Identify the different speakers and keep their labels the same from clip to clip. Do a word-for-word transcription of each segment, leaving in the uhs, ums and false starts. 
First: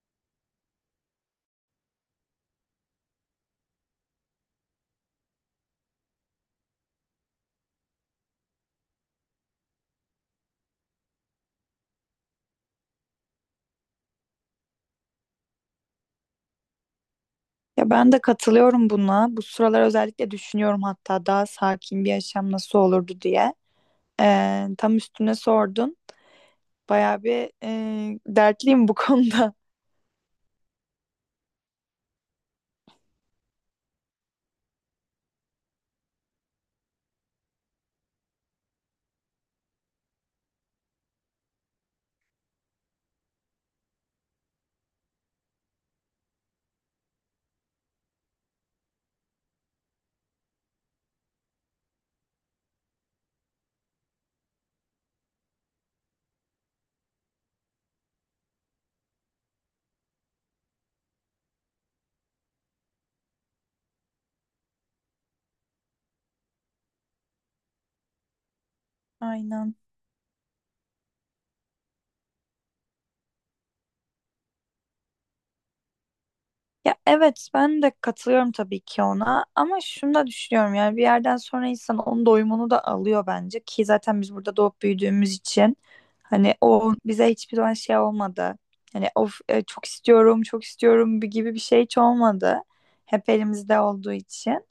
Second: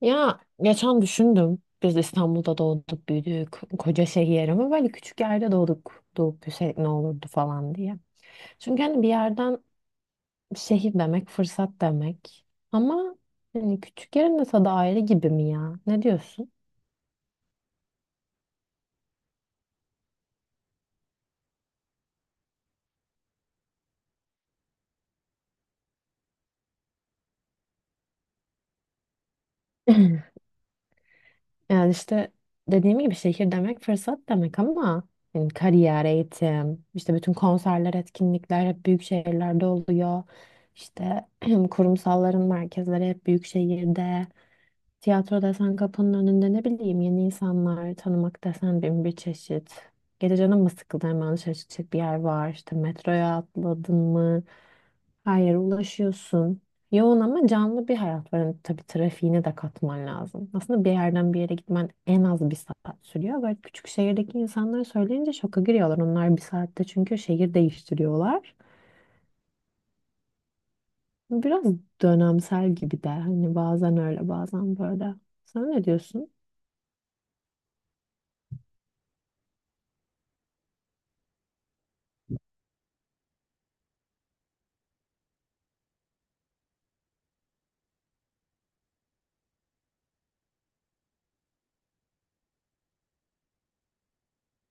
Speaker 1: Ya geçen düşündüm. Biz İstanbul'da doğduk, büyüdük. Koca şehir ama böyle küçük yerde doğduk. Doğup büyüsek ne olurdu falan diye. Çünkü hani bir yerden şehir demek, fırsat demek. Ama hani küçük yerin de tadı ayrı gibi mi ya? Ne diyorsun?
Speaker 2: Ya ben de katılıyorum buna. Bu sıralar özellikle düşünüyorum, hatta daha sakin bir yaşam nasıl olurdu diye. Ee, tam üstüne sordun. Bayağı bir e, dertliyim bu konuda.
Speaker 1: Yani işte dediğim gibi şehir demek fırsat demek ama yani kariyer, eğitim, işte bütün konserler, etkinlikler hep büyük şehirlerde oluyor. İşte kurumsalların merkezleri hep büyük şehirde. Tiyatro desen kapının önünde ne bileyim yeni insanlar tanımak desen bin bir çeşit. Gece canın mı sıkıldı hemen dışarı çıkacak bir yer var. İşte metroya atladın mı? Her yere ulaşıyorsun. Yoğun ama canlı bir hayat var. Yani tabii trafiğini de katman lazım. Aslında bir yerden bir yere gitmen en az bir saat sürüyor. Böyle küçük şehirdeki insanlar söyleyince şoka giriyorlar. Onlar bir saatte çünkü şehir değiştiriyorlar.
Speaker 2: Aynen.
Speaker 1: Biraz dönemsel gibi de. Hani bazen öyle bazen böyle. Sen ne diyorsun?
Speaker 2: Ya evet, ben de katılıyorum tabii ki ona, ama şunu da düşünüyorum. Yani bir yerden sonra insan onun doyumunu da alıyor bence, ki zaten biz burada doğup büyüdüğümüz için hani o bize hiçbir zaman şey olmadı. Hani of e, çok istiyorum çok istiyorum gibi bir şey hiç olmadı. Hep elimizde olduğu için.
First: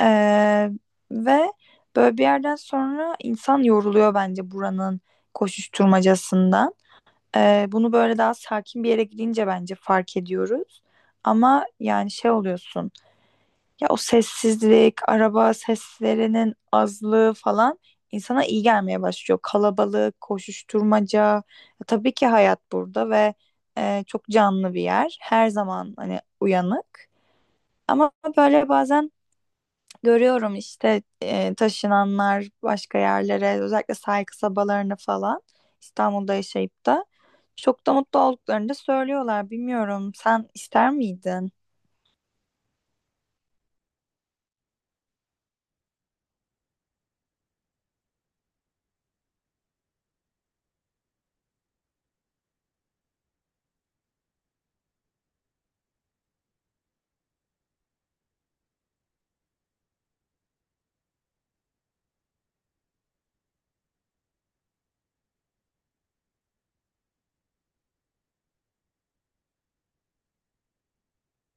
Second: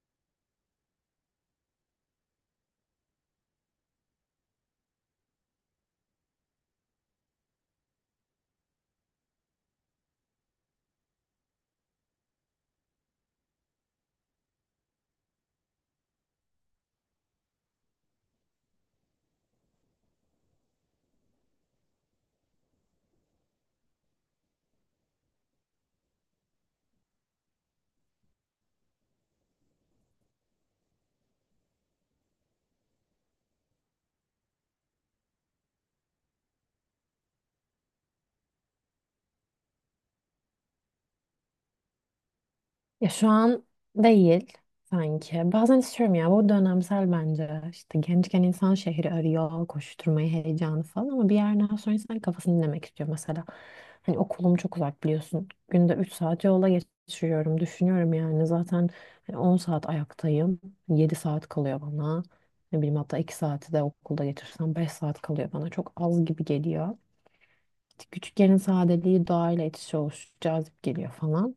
Speaker 2: Ee, Ve böyle bir yerden sonra insan yoruluyor bence buranın koşuşturmacasından. Ee, bunu böyle daha sakin bir yere gidince bence fark ediyoruz. Ama yani şey oluyorsun, ya o sessizlik, araba seslerinin azlığı falan insana iyi gelmeye başlıyor. Kalabalık, koşuşturmaca. Ya tabii ki hayat burada ve e, çok canlı bir yer. Her zaman hani uyanık. Ama böyle bazen görüyorum işte e, taşınanlar başka yerlere, özellikle sahil kasabalarını falan. İstanbul'da yaşayıp da çok da mutlu olduklarını da söylüyorlar. Bilmiyorum, sen ister miydin?
Speaker 1: Ya şu an değil sanki. Bazen istiyorum ya bu dönemsel bence. İşte gençken insan şehri arıyor, koşturmayı, heyecanı falan ama bir yerden sonra insan kafasını dinlemek istiyor mesela. Hani okulum çok uzak biliyorsun. Günde üç saat yola geçiriyorum. Düşünüyorum yani zaten hani on saat ayaktayım. Yedi saat kalıyor bana. Ne bileyim hatta iki saati de okulda geçirsem beş saat kalıyor bana. Çok az gibi geliyor. Küçük sadeliği doğayla iç içe oluşu cazip geliyor falan.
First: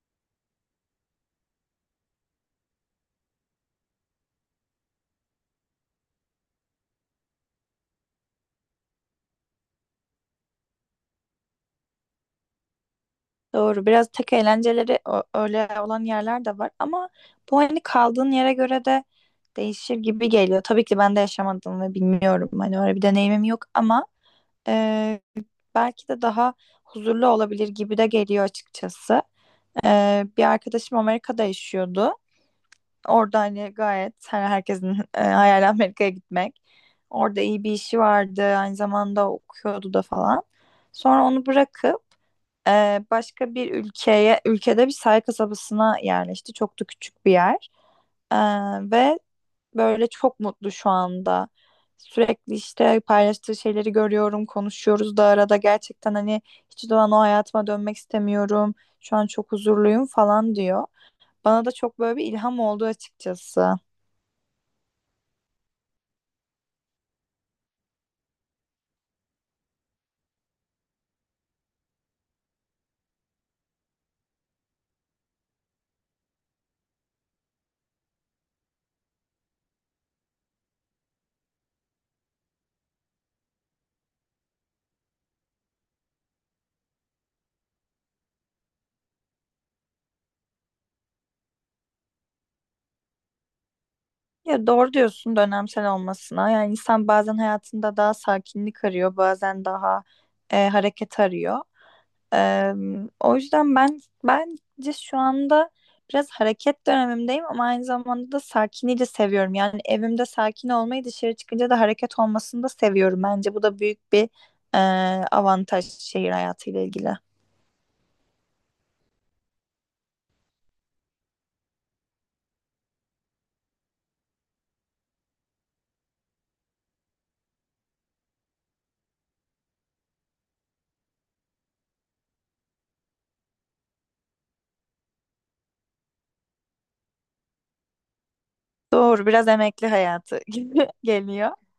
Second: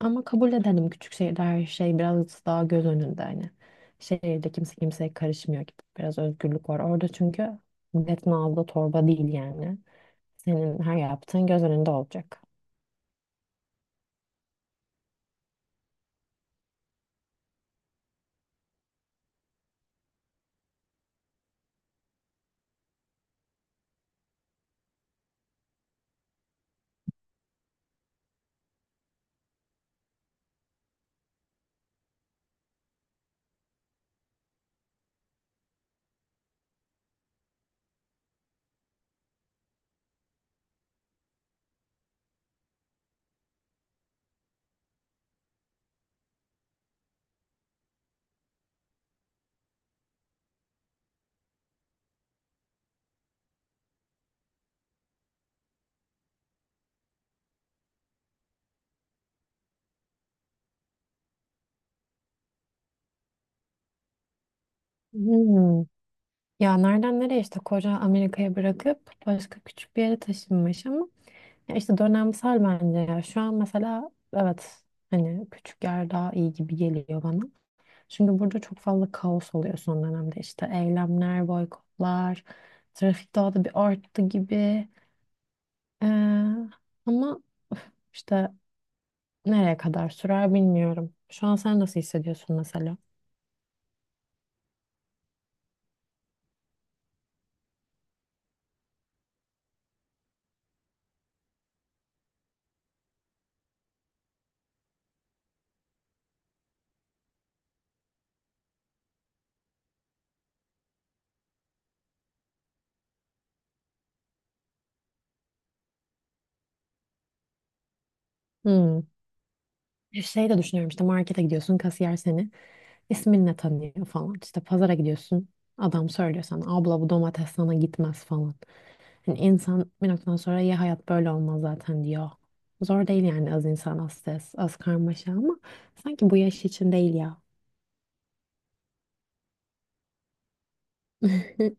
Speaker 1: Ama kabul edelim küçük şehirde her şey biraz daha göz önünde hani. Şehirde kimse kimseye karışmıyor gibi. Biraz özgürlük var. Orada çünkü milletin aldığı torba değil yani. Senin her yaptığın göz önünde olacak.
Speaker 2: Doğru, biraz tek eğlenceleri ö- öyle olan yerler de var, ama bu hani kaldığın yere göre de değişir gibi geliyor. Tabii ki ben de yaşamadım ve bilmiyorum, hani öyle bir deneyimim yok, ama e, belki de daha huzurlu olabilir gibi de geliyor açıkçası. Ee, bir arkadaşım Amerika'da yaşıyordu. Orada hani gayet, hani herkesin e, hayali Amerika'ya gitmek. Orada iyi bir işi vardı. Aynı zamanda okuyordu da falan. Sonra onu bırakıp e, başka bir ülkeye, ülkede bir sahil kasabasına yerleşti. Çok da küçük bir yer. Ee, Ve böyle çok mutlu şu anda. Sürekli işte paylaştığı şeyleri görüyorum, konuşuyoruz da arada. Gerçekten hani hiç zaman o hayatıma dönmek istemiyorum, şu an çok huzurluyum falan diyor. Bana da çok böyle bir ilham oldu açıkçası.
Speaker 1: Hmm. Ya nereden nereye işte koca Amerika'ya bırakıp başka küçük bir yere taşınmış ama ya işte dönemsel bence ya. Şu an mesela evet hani küçük yer daha iyi gibi geliyor bana. Şimdi burada çok fazla kaos oluyor son dönemde. İşte eylemler, boykotlar, trafik daha da bir arttı gibi. Ee, ama üf, işte nereye kadar sürer bilmiyorum. Şu an sen nasıl hissediyorsun mesela?
Speaker 2: Ya doğru diyorsun dönemsel olmasına. Yani insan bazen hayatında daha sakinlik arıyor, bazen daha e, hareket arıyor. E, O yüzden ben bence şu anda biraz hareket dönemimdeyim, ama aynı zamanda da sakinliği de seviyorum. Yani evimde sakin olmayı, dışarı çıkınca da hareket olmasını da seviyorum. Bence bu da büyük bir e, avantaj şehir hayatıyla ilgili.
Speaker 1: Hmm. Bir şey de düşünüyorum işte markete gidiyorsun kasiyer seni isminle tanıyor falan. İşte pazara gidiyorsun adam söylüyor sana abla bu domates sana gitmez falan. Hani insan bir noktadan sonra ya hayat böyle olmaz zaten diyor. Zor değil yani az insan az stres az karmaşa ama sanki bu yaş için değil ya.
Speaker 2: Doğru, biraz emekli hayatı gibi geliyor.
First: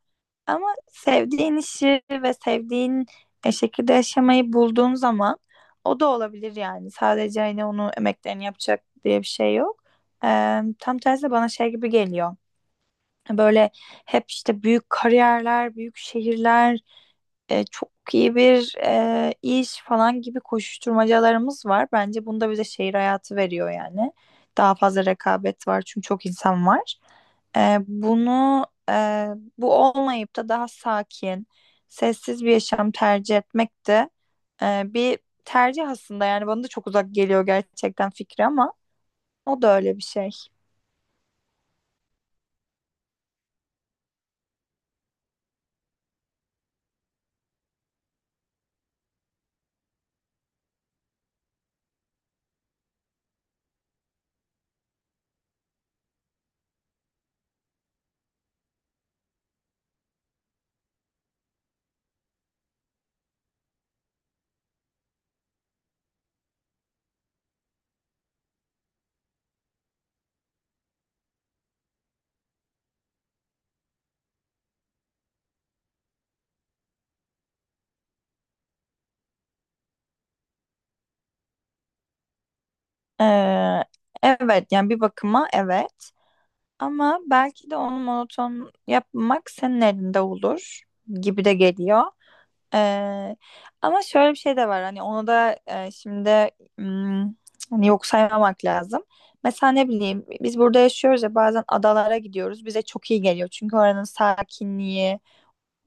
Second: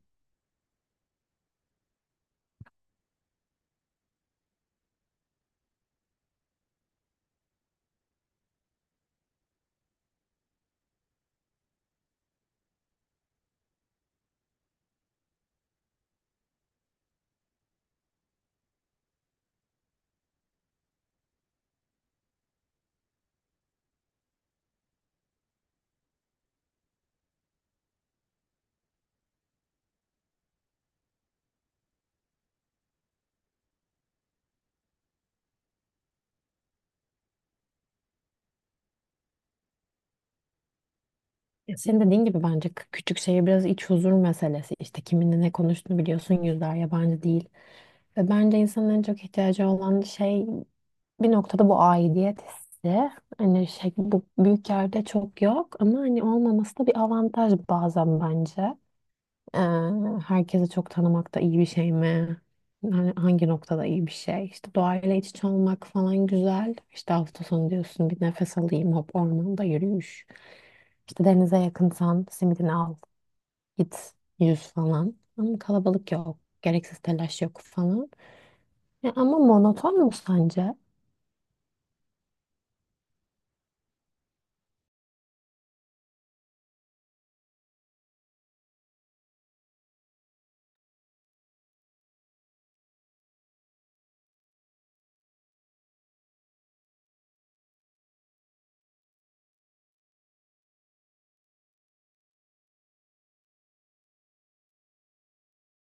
Speaker 2: Ama sevdiğin işi ve sevdiğin e, şekilde yaşamayı bulduğun zaman o da olabilir yani. Sadece hani onu emeklerini yapacak diye bir şey yok. Eee, tam tersi bana şey gibi geliyor. Böyle hep işte büyük kariyerler, büyük şehirler, e, çok iyi bir e, iş falan gibi koşuşturmacalarımız var. Bence bunda bize şehir hayatı veriyor yani. Daha fazla rekabet var çünkü çok insan var. E, bunu e, bu olmayıp da daha sakin, sessiz bir yaşam tercih etmek de e, bir tercih aslında. Yani bana da çok uzak geliyor gerçekten fikri, ama o da öyle bir şey.
Speaker 1: Senin dediğin gibi bence kü- küçük şehir biraz iç huzur meselesi. İşte kiminle ne konuştuğunu biliyorsun yüzler yabancı değil. Ve bence insanın en çok ihtiyacı olan şey bir noktada bu aidiyet hissi. Hani şey bu büyük yerde çok yok ama hani olmaması da bir avantaj bazen bence. Ee, Herkesi çok tanımak da iyi bir şey mi? Yani hangi noktada iyi bir şey? İşte doğayla iç içe olmak falan güzel. İşte hafta sonu diyorsun bir nefes alayım hop ormanda yürüyüş. İşte denize yakınsan simidini al git yüz falan. Ama kalabalık yok. Gereksiz telaş yok falan. Ya ama monoton mu sence?
Speaker 2: E, evet yani bir bakıma evet. Ama belki de onu monoton yapmak senin elinde olur gibi de geliyor. Ee, Ama şöyle bir şey de var, hani onu da e, şimdi hmm, hani yok saymamak lazım. Mesela ne bileyim, biz burada yaşıyoruz ya, bazen adalara gidiyoruz, bize çok iyi geliyor. Çünkü oranın sakinliği,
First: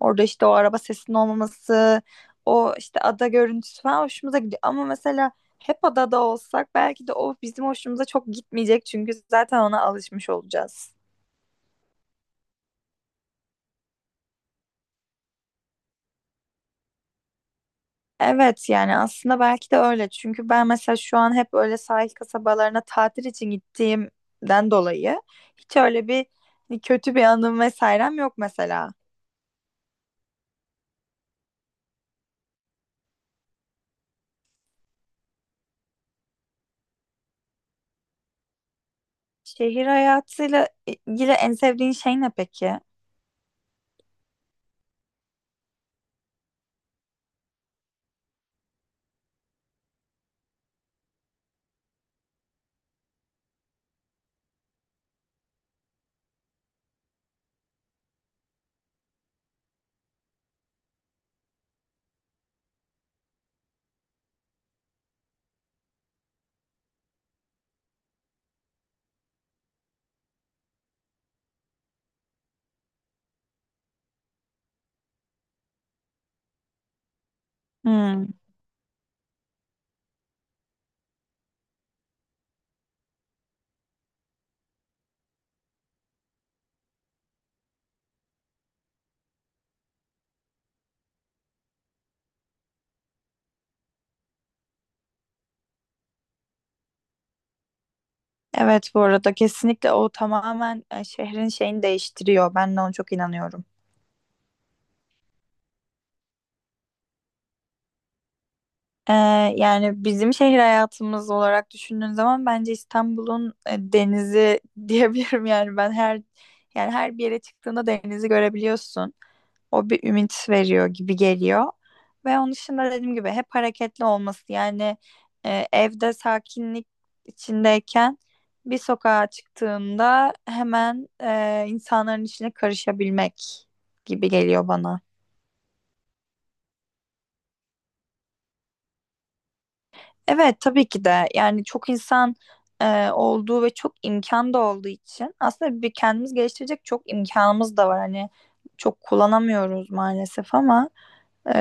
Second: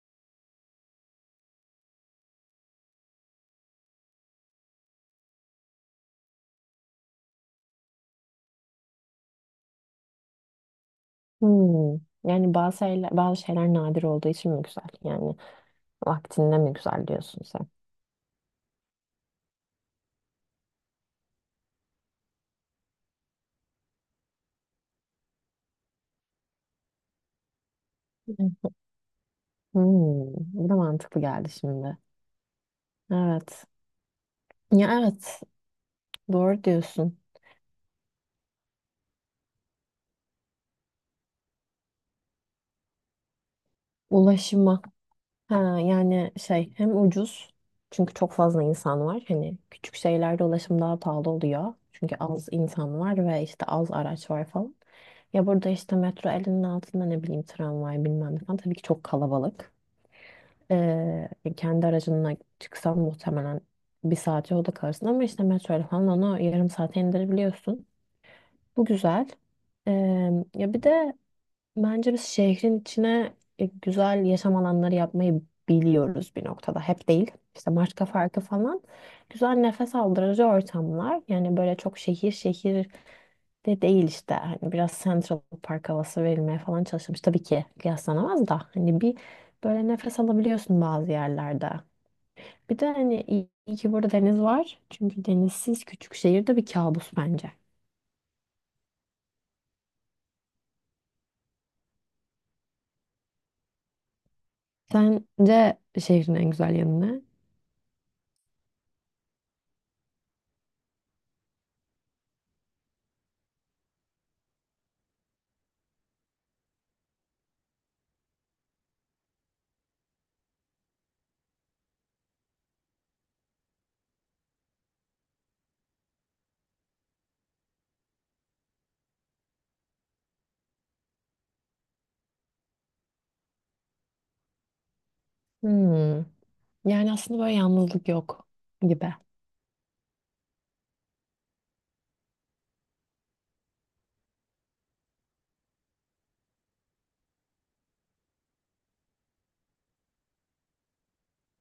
Speaker 2: orada işte o araba sesinin olmaması, o işte ada görüntüsü falan hoşumuza gidiyor. Ama mesela hep adada olsak belki de o bizim hoşumuza çok gitmeyecek, çünkü zaten ona alışmış olacağız.
Speaker 1: Hmm. Yani bazı şeyler, bazı şeyler nadir olduğu için mi güzel? Yani vaktinde mi güzel diyorsun sen?
Speaker 2: Evet yani aslında belki de öyle. Çünkü ben mesela şu an hep öyle sahil kasabalarına tatil için gittiğimden dolayı hiç öyle bir hani, kötü bir anım vesairem yok
Speaker 1: Hı.
Speaker 2: mesela.
Speaker 1: Hmm. Bu da mantıklı geldi şimdi. Evet. Ya evet. Doğru diyorsun.
Speaker 2: Şehir hayatıyla ilgili en sevdiğin şey ne peki?
Speaker 1: Ulaşıma. Ha, yani şey hem ucuz çünkü çok fazla insan var. Hani küçük şeylerde ulaşım daha pahalı oluyor. Çünkü az insan var ve işte az araç var falan. Ya burada işte metro elinin altında ne bileyim tramvay bilmem ne falan tabii ki çok kalabalık. Ee, Kendi aracınla çıksan muhtemelen bir saat yolda kalırsın ama işte metroyla falan onu yarım saate indirebiliyorsun. Bu güzel. Ee, Ya bir de bence biz şehrin içine e, güzel yaşam alanları yapmayı biliyoruz bir noktada. Hep değil. İşte Maçka
Speaker 2: Hmm.
Speaker 1: Parkı falan. Güzel nefes aldırıcı ortamlar. Yani böyle çok şehir şehir de değil işte. Hani biraz Central Park havası verilmeye falan çalışılmış. Tabii ki kıyaslanamaz da. Hani bir böyle nefes alabiliyorsun bazı yerlerde. Bir de hani iyi, iyi ki burada deniz var. Çünkü denizsiz küçük şehirde bir kabus bence.
Speaker 2: Evet, bu arada kesinlikle o tamamen e, şehrin şeyini değiştiriyor. Ben de ona çok inanıyorum.
Speaker 1: Sence şehrin en güzel yanı ne?
Speaker 2: Ee, Yani bizim şehir hayatımız olarak düşündüğün zaman bence İstanbul'un e, denizi diyebilirim. Yani ben her yani her bir yere çıktığında denizi görebiliyorsun. O bir ümit veriyor gibi geliyor. Ve onun dışında dediğim gibi hep hareketli olması. Yani e, evde sakinlik içindeyken bir sokağa çıktığında hemen e, insanların içine karışabilmek gibi geliyor bana.
Speaker 1: Hmm. Yani aslında böyle yalnızlık yok gibi.
Speaker 2: Evet tabii ki de. Yani çok insan e, olduğu ve çok imkan da olduğu için aslında bir kendimiz geliştirecek çok imkanımız da var. Hani çok kullanamıyoruz maalesef, ama e,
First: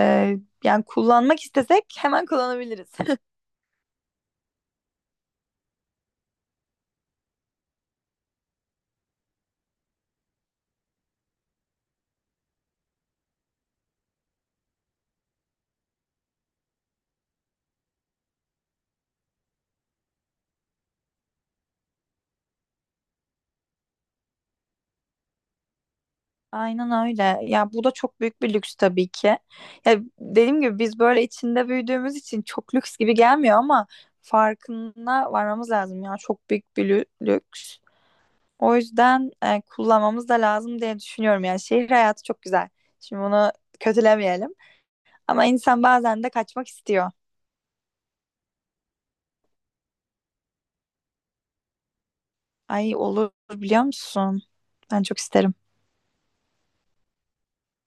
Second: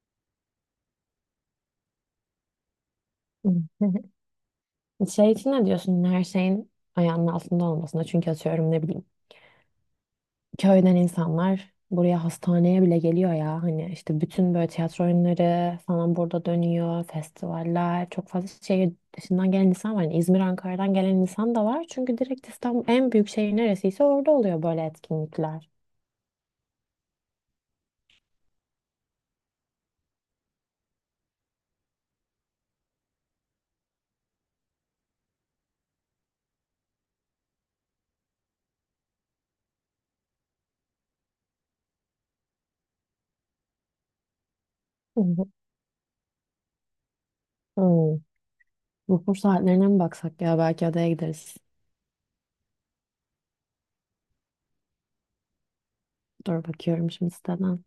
Speaker 2: yani kullanmak istesek hemen kullanabiliriz.
Speaker 1: Şey için ne diyorsun? Her şeyin ayağının altında olmasına. Çünkü atıyorum ne bileyim köyden insanlar buraya hastaneye bile geliyor ya. Hani işte bütün böyle tiyatro oyunları falan burada dönüyor. Festivaller. Çok fazla şehir dışından gelen insan var. Yani İzmir, Ankara'dan gelen insan da var. Çünkü direkt İstanbul en büyük şehir neresiyse orada oluyor böyle etkinlikler.
Speaker 2: Aynen öyle. Ya bu da çok büyük bir lüks tabii ki. Ya dediğim gibi biz böyle içinde büyüdüğümüz için çok lüks gibi gelmiyor, ama farkına varmamız lazım ya. Çok büyük bir lü- lüks. O yüzden e, kullanmamız da lazım diye düşünüyorum. Yani şehir hayatı çok güzel. Şimdi bunu kötülemeyelim.
Speaker 1: Hı
Speaker 2: Ama
Speaker 1: hı.
Speaker 2: insan bazen de kaçmak istiyor.
Speaker 1: Hmm. Vapur saatlerine mi baksak ya? Belki adaya gideriz.
Speaker 2: Ay olur, biliyor musun? Ben çok isterim.
Speaker 1: Dur bakıyorum şimdi siteden.